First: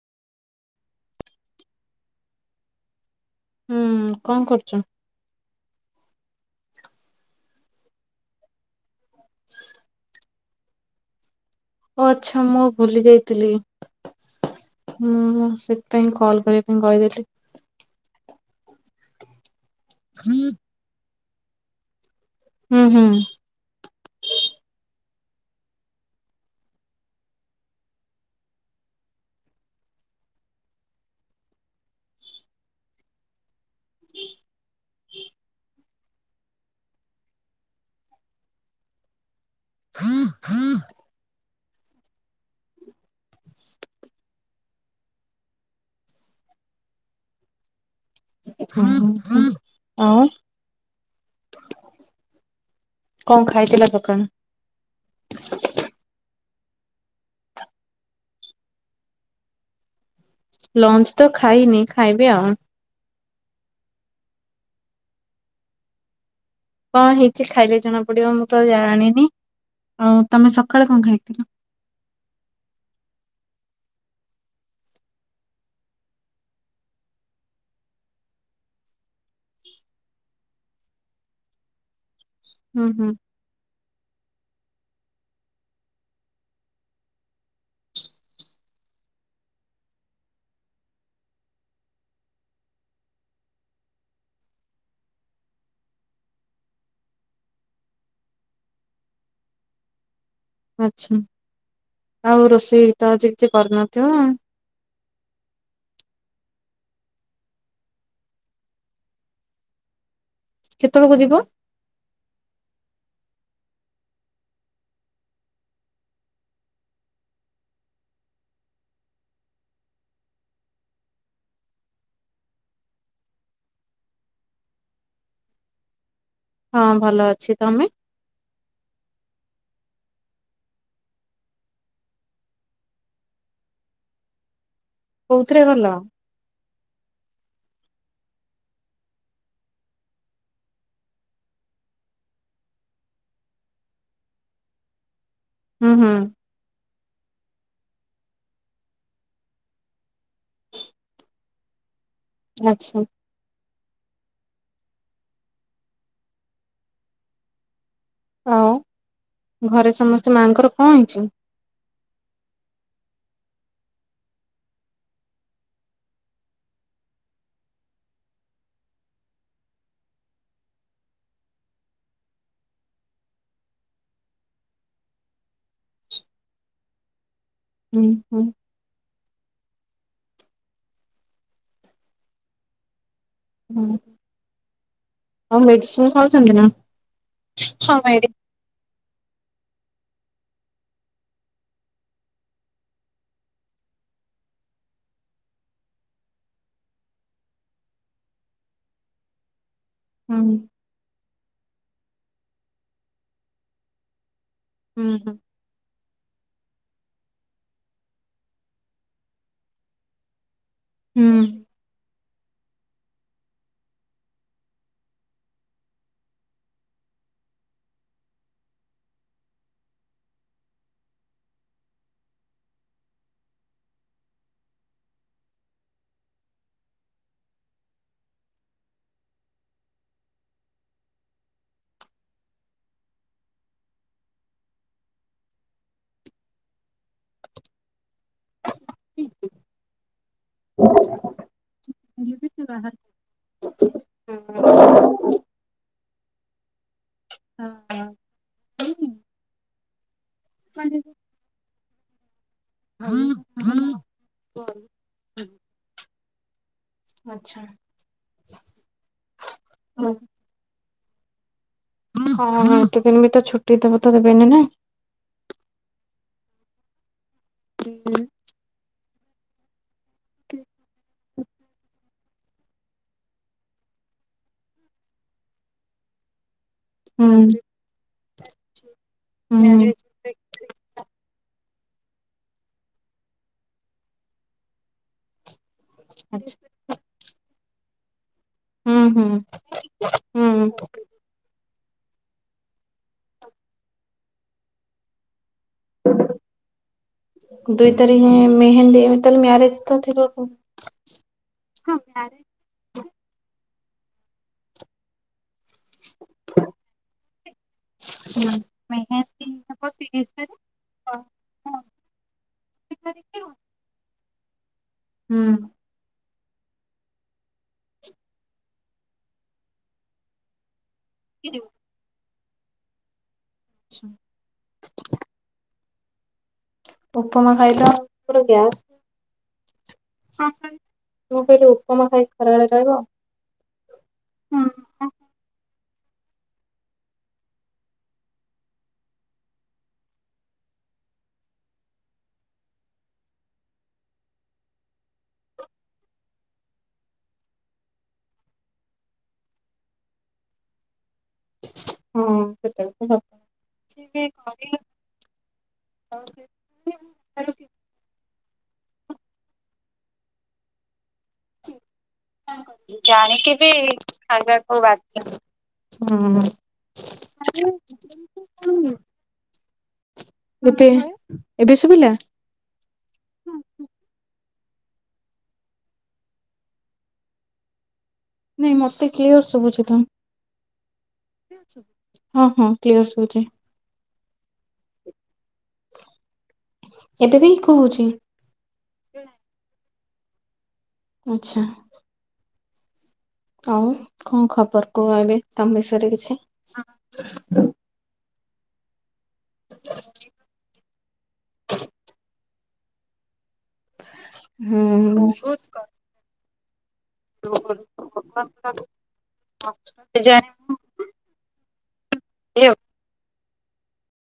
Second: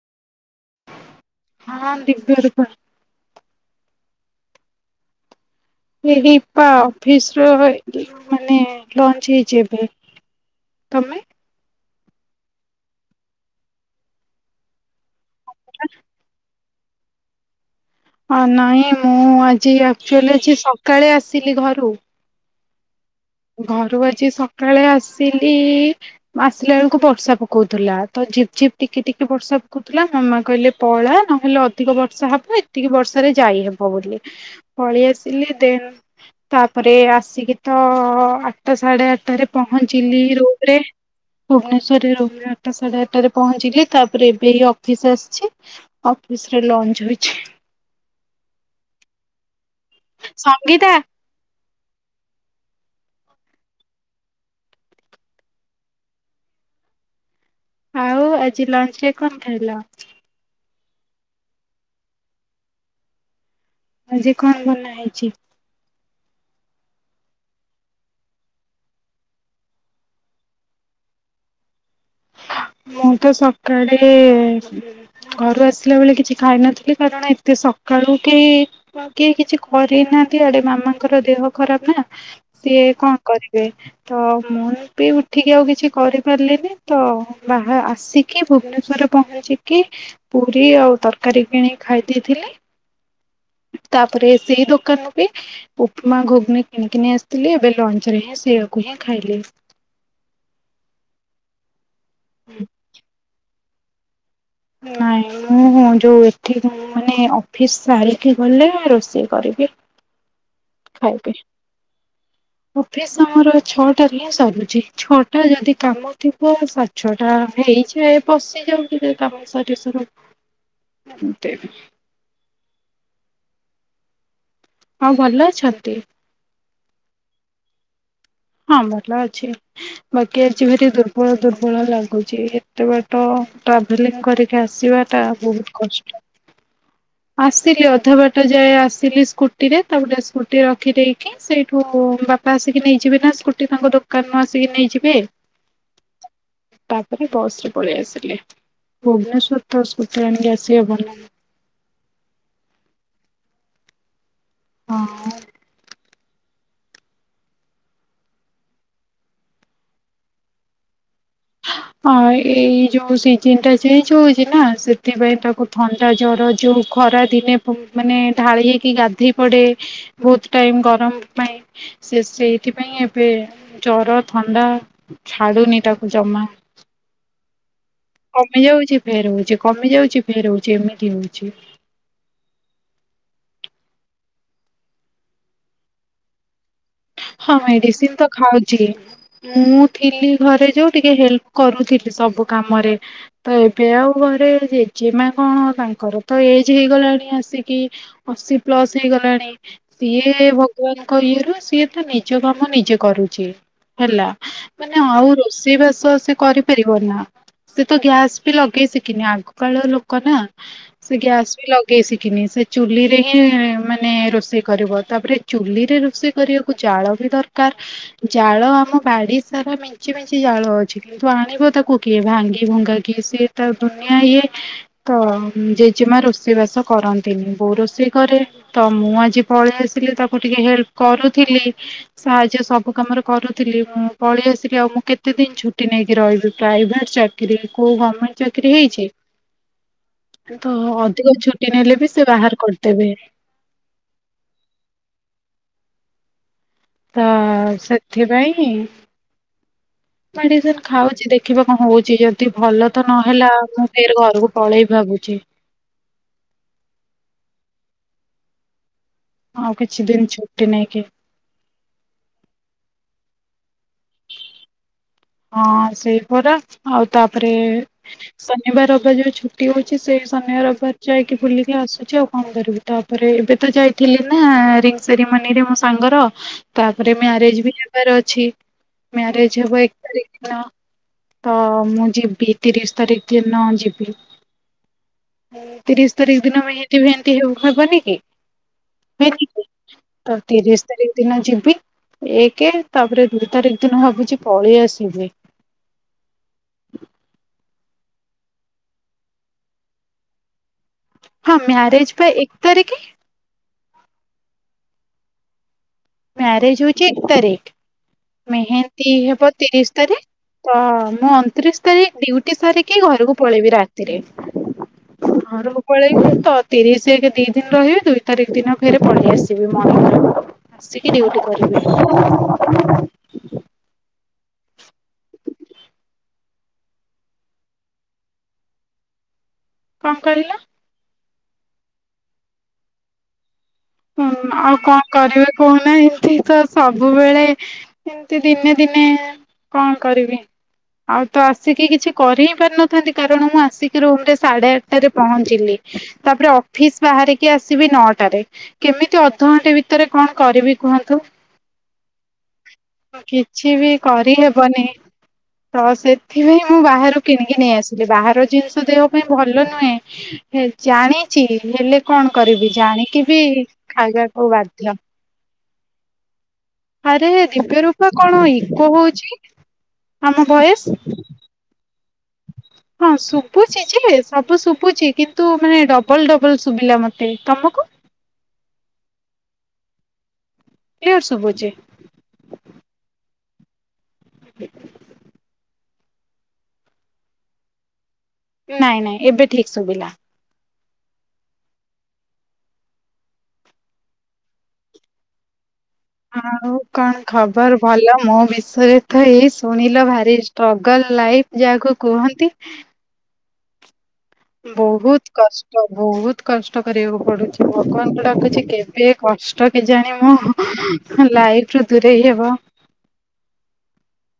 ହଁ ଦିବ୍ୟରୂପ। ହୁଁ କଣ କରୁଛ? ଦିଦିପା ଅଫିସ ର ମାନେ ଲଞ୍ଚ ହେଇଛି ଏବେ। ତମେ? ଓ ଆଚ୍ଛା ମୁଁ ଭୁଲି ଯାଇଥିଲି, ମୁଁ ସେଥିପାଇଁ କଲ୍ କରେ। ମୁଁ କହିଦେଲି। ଆ ନାଇଁ ମୁଁ ଆ ଜି ଆକ୍ଚୁଆଲି ଆଜି ସକାଳେ ଆସି ଆସିଲି ଘରୁ। ହୁଁ ହୁଁ। ଘରୁ ଆଜି ସକାଳେ ଆସିଲି ଆସିଲା ବେଳକୁ ବର୍ଷା ପକଉଥିଲା ତ ଝିପ୍ ଝିପ୍ ଟିକେ ଟିକେ ବର୍ଷା ପକଉଥିଲା ମାମା କହିଲେ ପଳା ନହେଲେ ଅଧିକ ବର୍ଷା ହବ ଏତିକି ବର୍ଷାରେ ଯାଇହବ ବୋଲି, ପଳେଇ ଆସିଲି ଦେନ୍ ତାପରେ ଆସିକି ତ ଆଠଟା ସାଢ଼େ ଆଠଟାରେ ପହଞ୍ଚିଲି ରୁମ୍ ରେ ଭୁବନେଶ୍ୱରରେ ରୋ ଆଠଟା ସାଢ଼େ ଆଠରେ ପହଞ୍ଚିଲି ତାପରେ ଏବେ ଅଫିସ ଆସିଛି, ଅଫିସରେ ଲଞ୍ଚ ହୋଇଛି। [inaudible] ସଙ୍ଗୀତା। କଣ ଖାଇଥିଲ ସକାଳେ? ଆଉ ଆଜି ଲଞ୍ଚରେ କଣ ଖାଇଲ? ଲଞ୍ଚ ତ ଖାଇନି, ଖାଇବି ଆଉ। ଆଝି କଣ ବନା ହେଇଛି? କଣ ହେଇଛିି ଖାଇଲେ ଜଣା ପଡିବ ମୁଁ ତ ଜାଣିନି, ଆଉ ତମେ ସକାଳେ କଣ ଖାଇଥିଲ? ମୁଁ ତ ସକାଳେ ଘରୁ ଆସିଲା ବେଳେ କିଛି ଖାଇନଥିଲି କାରଣ ଏତେ ସକାଳୁ କେହି କି କିଛି କରିନାହାନ୍ତି ଆଡେ ମାମାଙ୍କର ଦେହ ଖରାପ ନା ସିଏ ହୁଁ ହୁଁ କଣ କରିବେ? ତ ମୁଁ ବି ଉଠିକି ଆଉ କିଛି କରିପାରିଲିନି ତ ବାହା ଆସିକି ଭୁବନେଶ୍ଵର ପହଞ୍ଚିକି ପୁରୀ ଆଉ ତରକାରୀ କିଣିକି ଖାଇ ଦେଇଥିଲି ତାପରେ ସେଇ ଦୋକାନରୁ ବି ଉପମା ଘୁଗୁନି କିଣିକି ନେଇ ଆସିଥିଲି ଏବେ ଲଞ୍ଚ ରେ ହିଁ ସେଆକୁ ହିଁ ଖାଇଲି ଆଚ୍ଛା ଆଉ ରୋଷେଇ ତ ଆଛି କିଛି କରିନଥିବ ନାଇଁ ମୁଁ ଯୋଉ ଏଠି ମାନେ ଅଫିସ ସାରିକି ଗଲେ ରୋଷେଇ କରିବି କେତେବେଳକୁ ଯିବ? ଖାଇବି ଅଫିସ୍ ଆମର ଛଅଟା ହିଁ ସରୁଛି ଛଅଟା ଯଦି କାମ ଥିବ ସାଡେଛଟା ହେଇଯାଏ ପଶିଯାଉ କାମ ସାରୁ ସାରୁ ହଁ ଭଲ ଅଛନ୍ତି ହଁ ଭଲ ଅଛି ତମେ ହଁ ଭଲ ଅଛି ବାକି ଆଜି ଭାରି ଦୁର୍ବଳ ଦୁର୍ବଳ ଲାଗୁଛି ଏତେ ବାଟ ଟ୍ରାଭେଲିଂ କରିକି ଆ ଆସିବା ଟା କୋଉଥିରେ ବହୁତ ଭଲ? କଷ୍ଟ ଆସିଲି ଅ ରଧ ବାଟ ଯାଏ ଆସିଲି ସ୍କୁଟିରେ ତାପଟେ ସ୍କୁଟି ରଖିଦେଇକି ସେଇଠୁ ବାପା ଆସିକି ନେଇ ଯିବେ ତା ସ୍କୁଟି ତାଙ୍କ ଦୋକାନରୁ ଆସିକି ନେଇଯିବେ। ହୁଁ ହୁଁ ତାପରେ ବସ୍ ରେ ପଳେଇ ଆସିଲି ଭୁବନେଶ୍ଵର ତ ସ୍କୁଟି ଆଣିକି ଆସିହବ ନା? ଆଚ୍ଛା। ହଁ। ଆଉ ଘରେ ସମସ୍ତେ ମାଙ୍କର କଣ ହେଇଛି? ଏଇ ଯୋଉ ସିଜନ ଟା ଚେଞ୍ଜ ହଉଛି ନା ସେଥିପାଇଁ ତାକୁ ଥଣ୍ଡା ଜର ଯୋଉ ଖରା ଦିନେ ମାନେ ଢାଳି ହେଇକି ଗାଧେଇ ପଡେ ବହୁତ ଟାଇମ ଗରମ ପାଇଁ ସେ ସେଇଥିପାଇଁ ଏବେ ଜର ଥଣ୍ଡା ଛାଡୁନି ତାକୁ। ଜମା। ହୁଁ ହୁଁ କମି ଯାଉଛି ଫେର ହଉଛି। କମି ଯାଉଛି ଫେର ହଉଛି ଏମିତି ହଉଛି। ହଁ ଆଉ ମେଡିସିନି ଖାଉଛନ୍ତି ନା। ହଁ ଭାଇ ମେଡିସିନି ସମୟରେ ତ ଖାଉଛି। ମୁଁ ଥିଲି ଘରେ ଯୋଉ ଟିକେ ହେଲ୍ପ କରୁଥିଲି ସବୁ କାମରେ ତ ଏବେ ଆଉ ଘରେ ଜେଜେମା କଣ ତାଙ୍କର ତ କଣ ହେଇଗଲାଣି ଆସିକି ଅଶି ପ୍ଲସ ହେଇଗଲାଣି ହୁଁ ସିଏ ଭଗବାନଙ୍କ ଇଏରୁ ସିଏ ନିଜ କାମ ନିଜେ କରୁଛି ହେଲା। ମାନେ ହୁଁ ଆଉ ହୁଁ। ରୋଷେଇ ବାସ ସେ କରିପାରିବ ନା ସେ ତ ଗ୍ୟାସ୍ ବି ଲଗେଇ ଶିଖିନି ଆଗ କାଳ ଲୋକ ନା ସେ ଗ୍ୟାସ ବି ଲଗେଇ ଶିଖିନି ସେ ଚୁଲିରେ ହିଁ ମାନେ ରୋଷେଇ କରିବ ତାପରେ ଚୁଲିରେ ରୋଷେଇ କରିବାକୁ ଜାଳ ବି ଦରକାର ଜାଳ ଆମ ବାଡି ସାରା ମିଞ୍ଚି ମିଞ୍ଚି ଜାଳ ଅଛି କିନ୍ତୁ ଆଣିବ ତାକୁ କିଏ ଭାଙ୍ଗି ଭଙ୍ଗା କିି ସିଏ ତା ଦୁନିଆ ଇଏ ତ ଜେଜେମା ରୋଷେଇ ବାସ କରନ୍ତିନି ବୋଉ ରୋଷେଇ କରେ ତ ମୁଁ ଆଜି ପଳେଇ ଆସିଲି ତାକୁ ଟିକେ ହେଲ୍ପ କରୁ ଥିଲି ସାହାଯ୍ୟ ସବୁ କାମରେ କରୁଥିଲି ମୁଁ ପଳେଇ ଆସିଲି ଆଉ ମୁଁ କେତେ ଦିନ ଛୁଟ ଛୁଟି ନେଇକି ରହିବି ପ୍ରାଇଭେଟ ଚାକିରି କୋଉ ଗମେଣ୍ଟ ଚାକିରୀ ହେଇଛି ତ ଅଧିକ ଛୁଟି ନେଲେ ବି ସେ ବାହାର କରିଦେବେ। ତ ସେଥିପାଇଁ ମେଡିସିନ ଖାଉଛି ଦେଖିବା ହଁ ହଉଛି ଯଦି ଭଲ ତ ନହେଲା ମୁଁ ସେରେ ଘରକୁ ପଳେଇ ଭାବୁଛି। ଆଛା। ଆଉ କିଛି ଦିନ ଛୁଟି ନେଇକି ହଁ ହଁ ଏତେ ଦିନ ବି ତ ଛୁଟି ଦେବ ତ ଦେବେନି ନା। ହଁ ସେଇ ପରା ଆଉ ତାପରେ ଶନିବାର ରବିବାର ଯୋଉ ଛୁଟି ହଉଛି ସେଇ ଶନିବାର ରବିବାର ଯାଇକି ବୁଲିକି ଆସୁଛି ଆଉ କଣ କରିବି ତାପରେ ଏବେ ତ ଯାଇଥିଲି ନା ରିଙ୍ଗ ସେରିମୋନିରେ ମୋ ସାଙ୍ଗର। ତାପରେ ହୁଁ ମ୍ୟାରେଜ ବି ହେବାର ଅଛି। ଅଛି। ମ୍ୟାରେଜ ହେବ ହୁଁ ଏକ ତ, ମୁଁ ଯିବି ତିରିଶ ତାରିଖ ଦିନ ଯିବି। ତିରିଶ ତାରିଖ ଆଚ୍ଛା ଦିନ ଏମିତି, ଏମିତି ହେବନି କି? ହୁଁ ହୁଁ ତ ହୁଁ ତିରିଶ ତାରିଖ ଦିନ ଯିବି। ଏକ, ତାପରେ ଦୁଇ ତାରିଖ ଦିନ ଭାବୁଛି ପଳେଇ ଆସ। ି [unintelligible] ଦୁଇ ତାରିଖ ମେହେନ୍ଦୀ ତା ମ୍ୟାରେଜ ତ ଥିବ। ହଁ ମ୍ୟାରେଜ ପା ଏକ ତାରିଖୀ। ମ୍ୟାରେଜ ହଉଛି ଏକ ତାରିଖ ମେହେନ୍ଦୀ ହେବ ତିରିଶ ତାରିଖ। ତ ମୁଁ ଅଣତିରିଶ ତାରିଖ ଡ୍ୟୁଟି ସାରିକି ଘରକୁ ପଳେଇବି ରାତିରେ। ଘର କୁ ପଳେଇ ତ ତିରିଶ ଏକ ଦି ଦିନ ରହିବି, ଦୁଇ ତାରିଖ ଦିନ ଫେରେ ପଳେଇ ଆସିବି ମର୍ନିଙ୍ଗ ରୁ। ଆସିକି ଡ୍ୟୁଟି କରିବି। ହୁଁ [inaudible] ଆଛା [inaudible] ଉପମା ଖାଇଲେ ମୋର ଗ୍ୟାସ କଣ କରିଲ? ମୁଁ କହିଲି ଉପମା ଖାଇକି ଖରାବେଳେ ରହିବ। ହୁଁ ଆଉ କଣ କରିବେ କହୁ ନା ଏମତି ତ [inaudible] ସବୁବେଳେ ଏମତି ଦିନେ ଦିନେ କଣ କରିବି ଆଉ ତ ଆସିକି କିଛି କରି ହିଁ ପାରିନଥାନ୍ତି। କାରଣ ମୁଁ ଆସିକି ରୁମ ରେ ସାଢେ ଆଠଟାରେ ପହଞ୍ଚିଲି ତାପରେ ଅଫିସ ବାହାରିକି ଆସିବି ନଅଟାରେ। କେମିତି ଅଧଘଣ୍ଟେ ଭିତରେ କଣ କରିବି କୁହନ୍ତୁ? ହଁ ସେଟା ବି ତ କିଛି ବି କରିହେବନି ତ, ସେଥିପାଇଁ ମୁଁ ବାହାରୁ କିଣିକି ନେଇ ଆସିଲି। ବାହାର ଜିନିଷ ଦେବା ପାଇଁ ଭଲ ନୁହେଁ ଜାଣିଛି। ହେଲେ କଣ କରିବି ଜାଣିକି ବି [inaudible] ଖାଇବାକୁ ବାଧ୍ୟ। ଖାଇବାକୁ ବାଧ୍ୟ। ହୁଁ। ଆରେ ଦିବ୍ୟ ରୂପା କଣ ଇକୋ ହଉଛି। ଆମ ଭଏସ? ଏବେ ଏବେ ଶୁଭିଲା। ହଁ ଶୁଭୁଛି ଯେ ସବୁ ଶୁଭୁଛି କିନ୍ତୁ ମାନେ ଡବଲ୍ ଡବଲ୍ ଶୁଭିଲା ମତେ ତମକୁ। ନାଇଁ ମତେ କ୍ଲିୟର ସୁବୁଛି ତ। କ୍ଲିୟର ଶୁଭୁଛି ହଁ ହଁ କ୍ଲିୟର ସୁବୁଛି। ହ [inaudible] ଏବେ ବି ଇକୋ ହଉଛି। ନାଇଁ ନାଇଁ ଏବେ ଠିକ ଶୁଭିଲା। ଆଚ୍ଛା। ଆଉ କଣ ଖବର କୁହ ଏବେ ତମେ ସ ଆଉ କଣ ଖବର ଭଲ ମୁଁ ବି? ଶ [unintelligible] ତ ଏଇ ଶୁଣିଲ ଭାରି ଷ୍ଟ୍ରଗଲ ଲାଇଫ ଯାହାକୁ କୁହନ୍ତି। ଓ ବହୁତ କଷ୍ଟ ବହୁତ। କଷ୍ଟ। କଷ୍ଟ କରିବାକୁ ପଡୁଛି ଭଗବାନଙ୍କୁ ଡାକୁଛି କେବେ କଷ୍ଟ କି ଜାଣି ମୋ ଲାଇଫ ରୁ ଦୂରେଇ ହବ।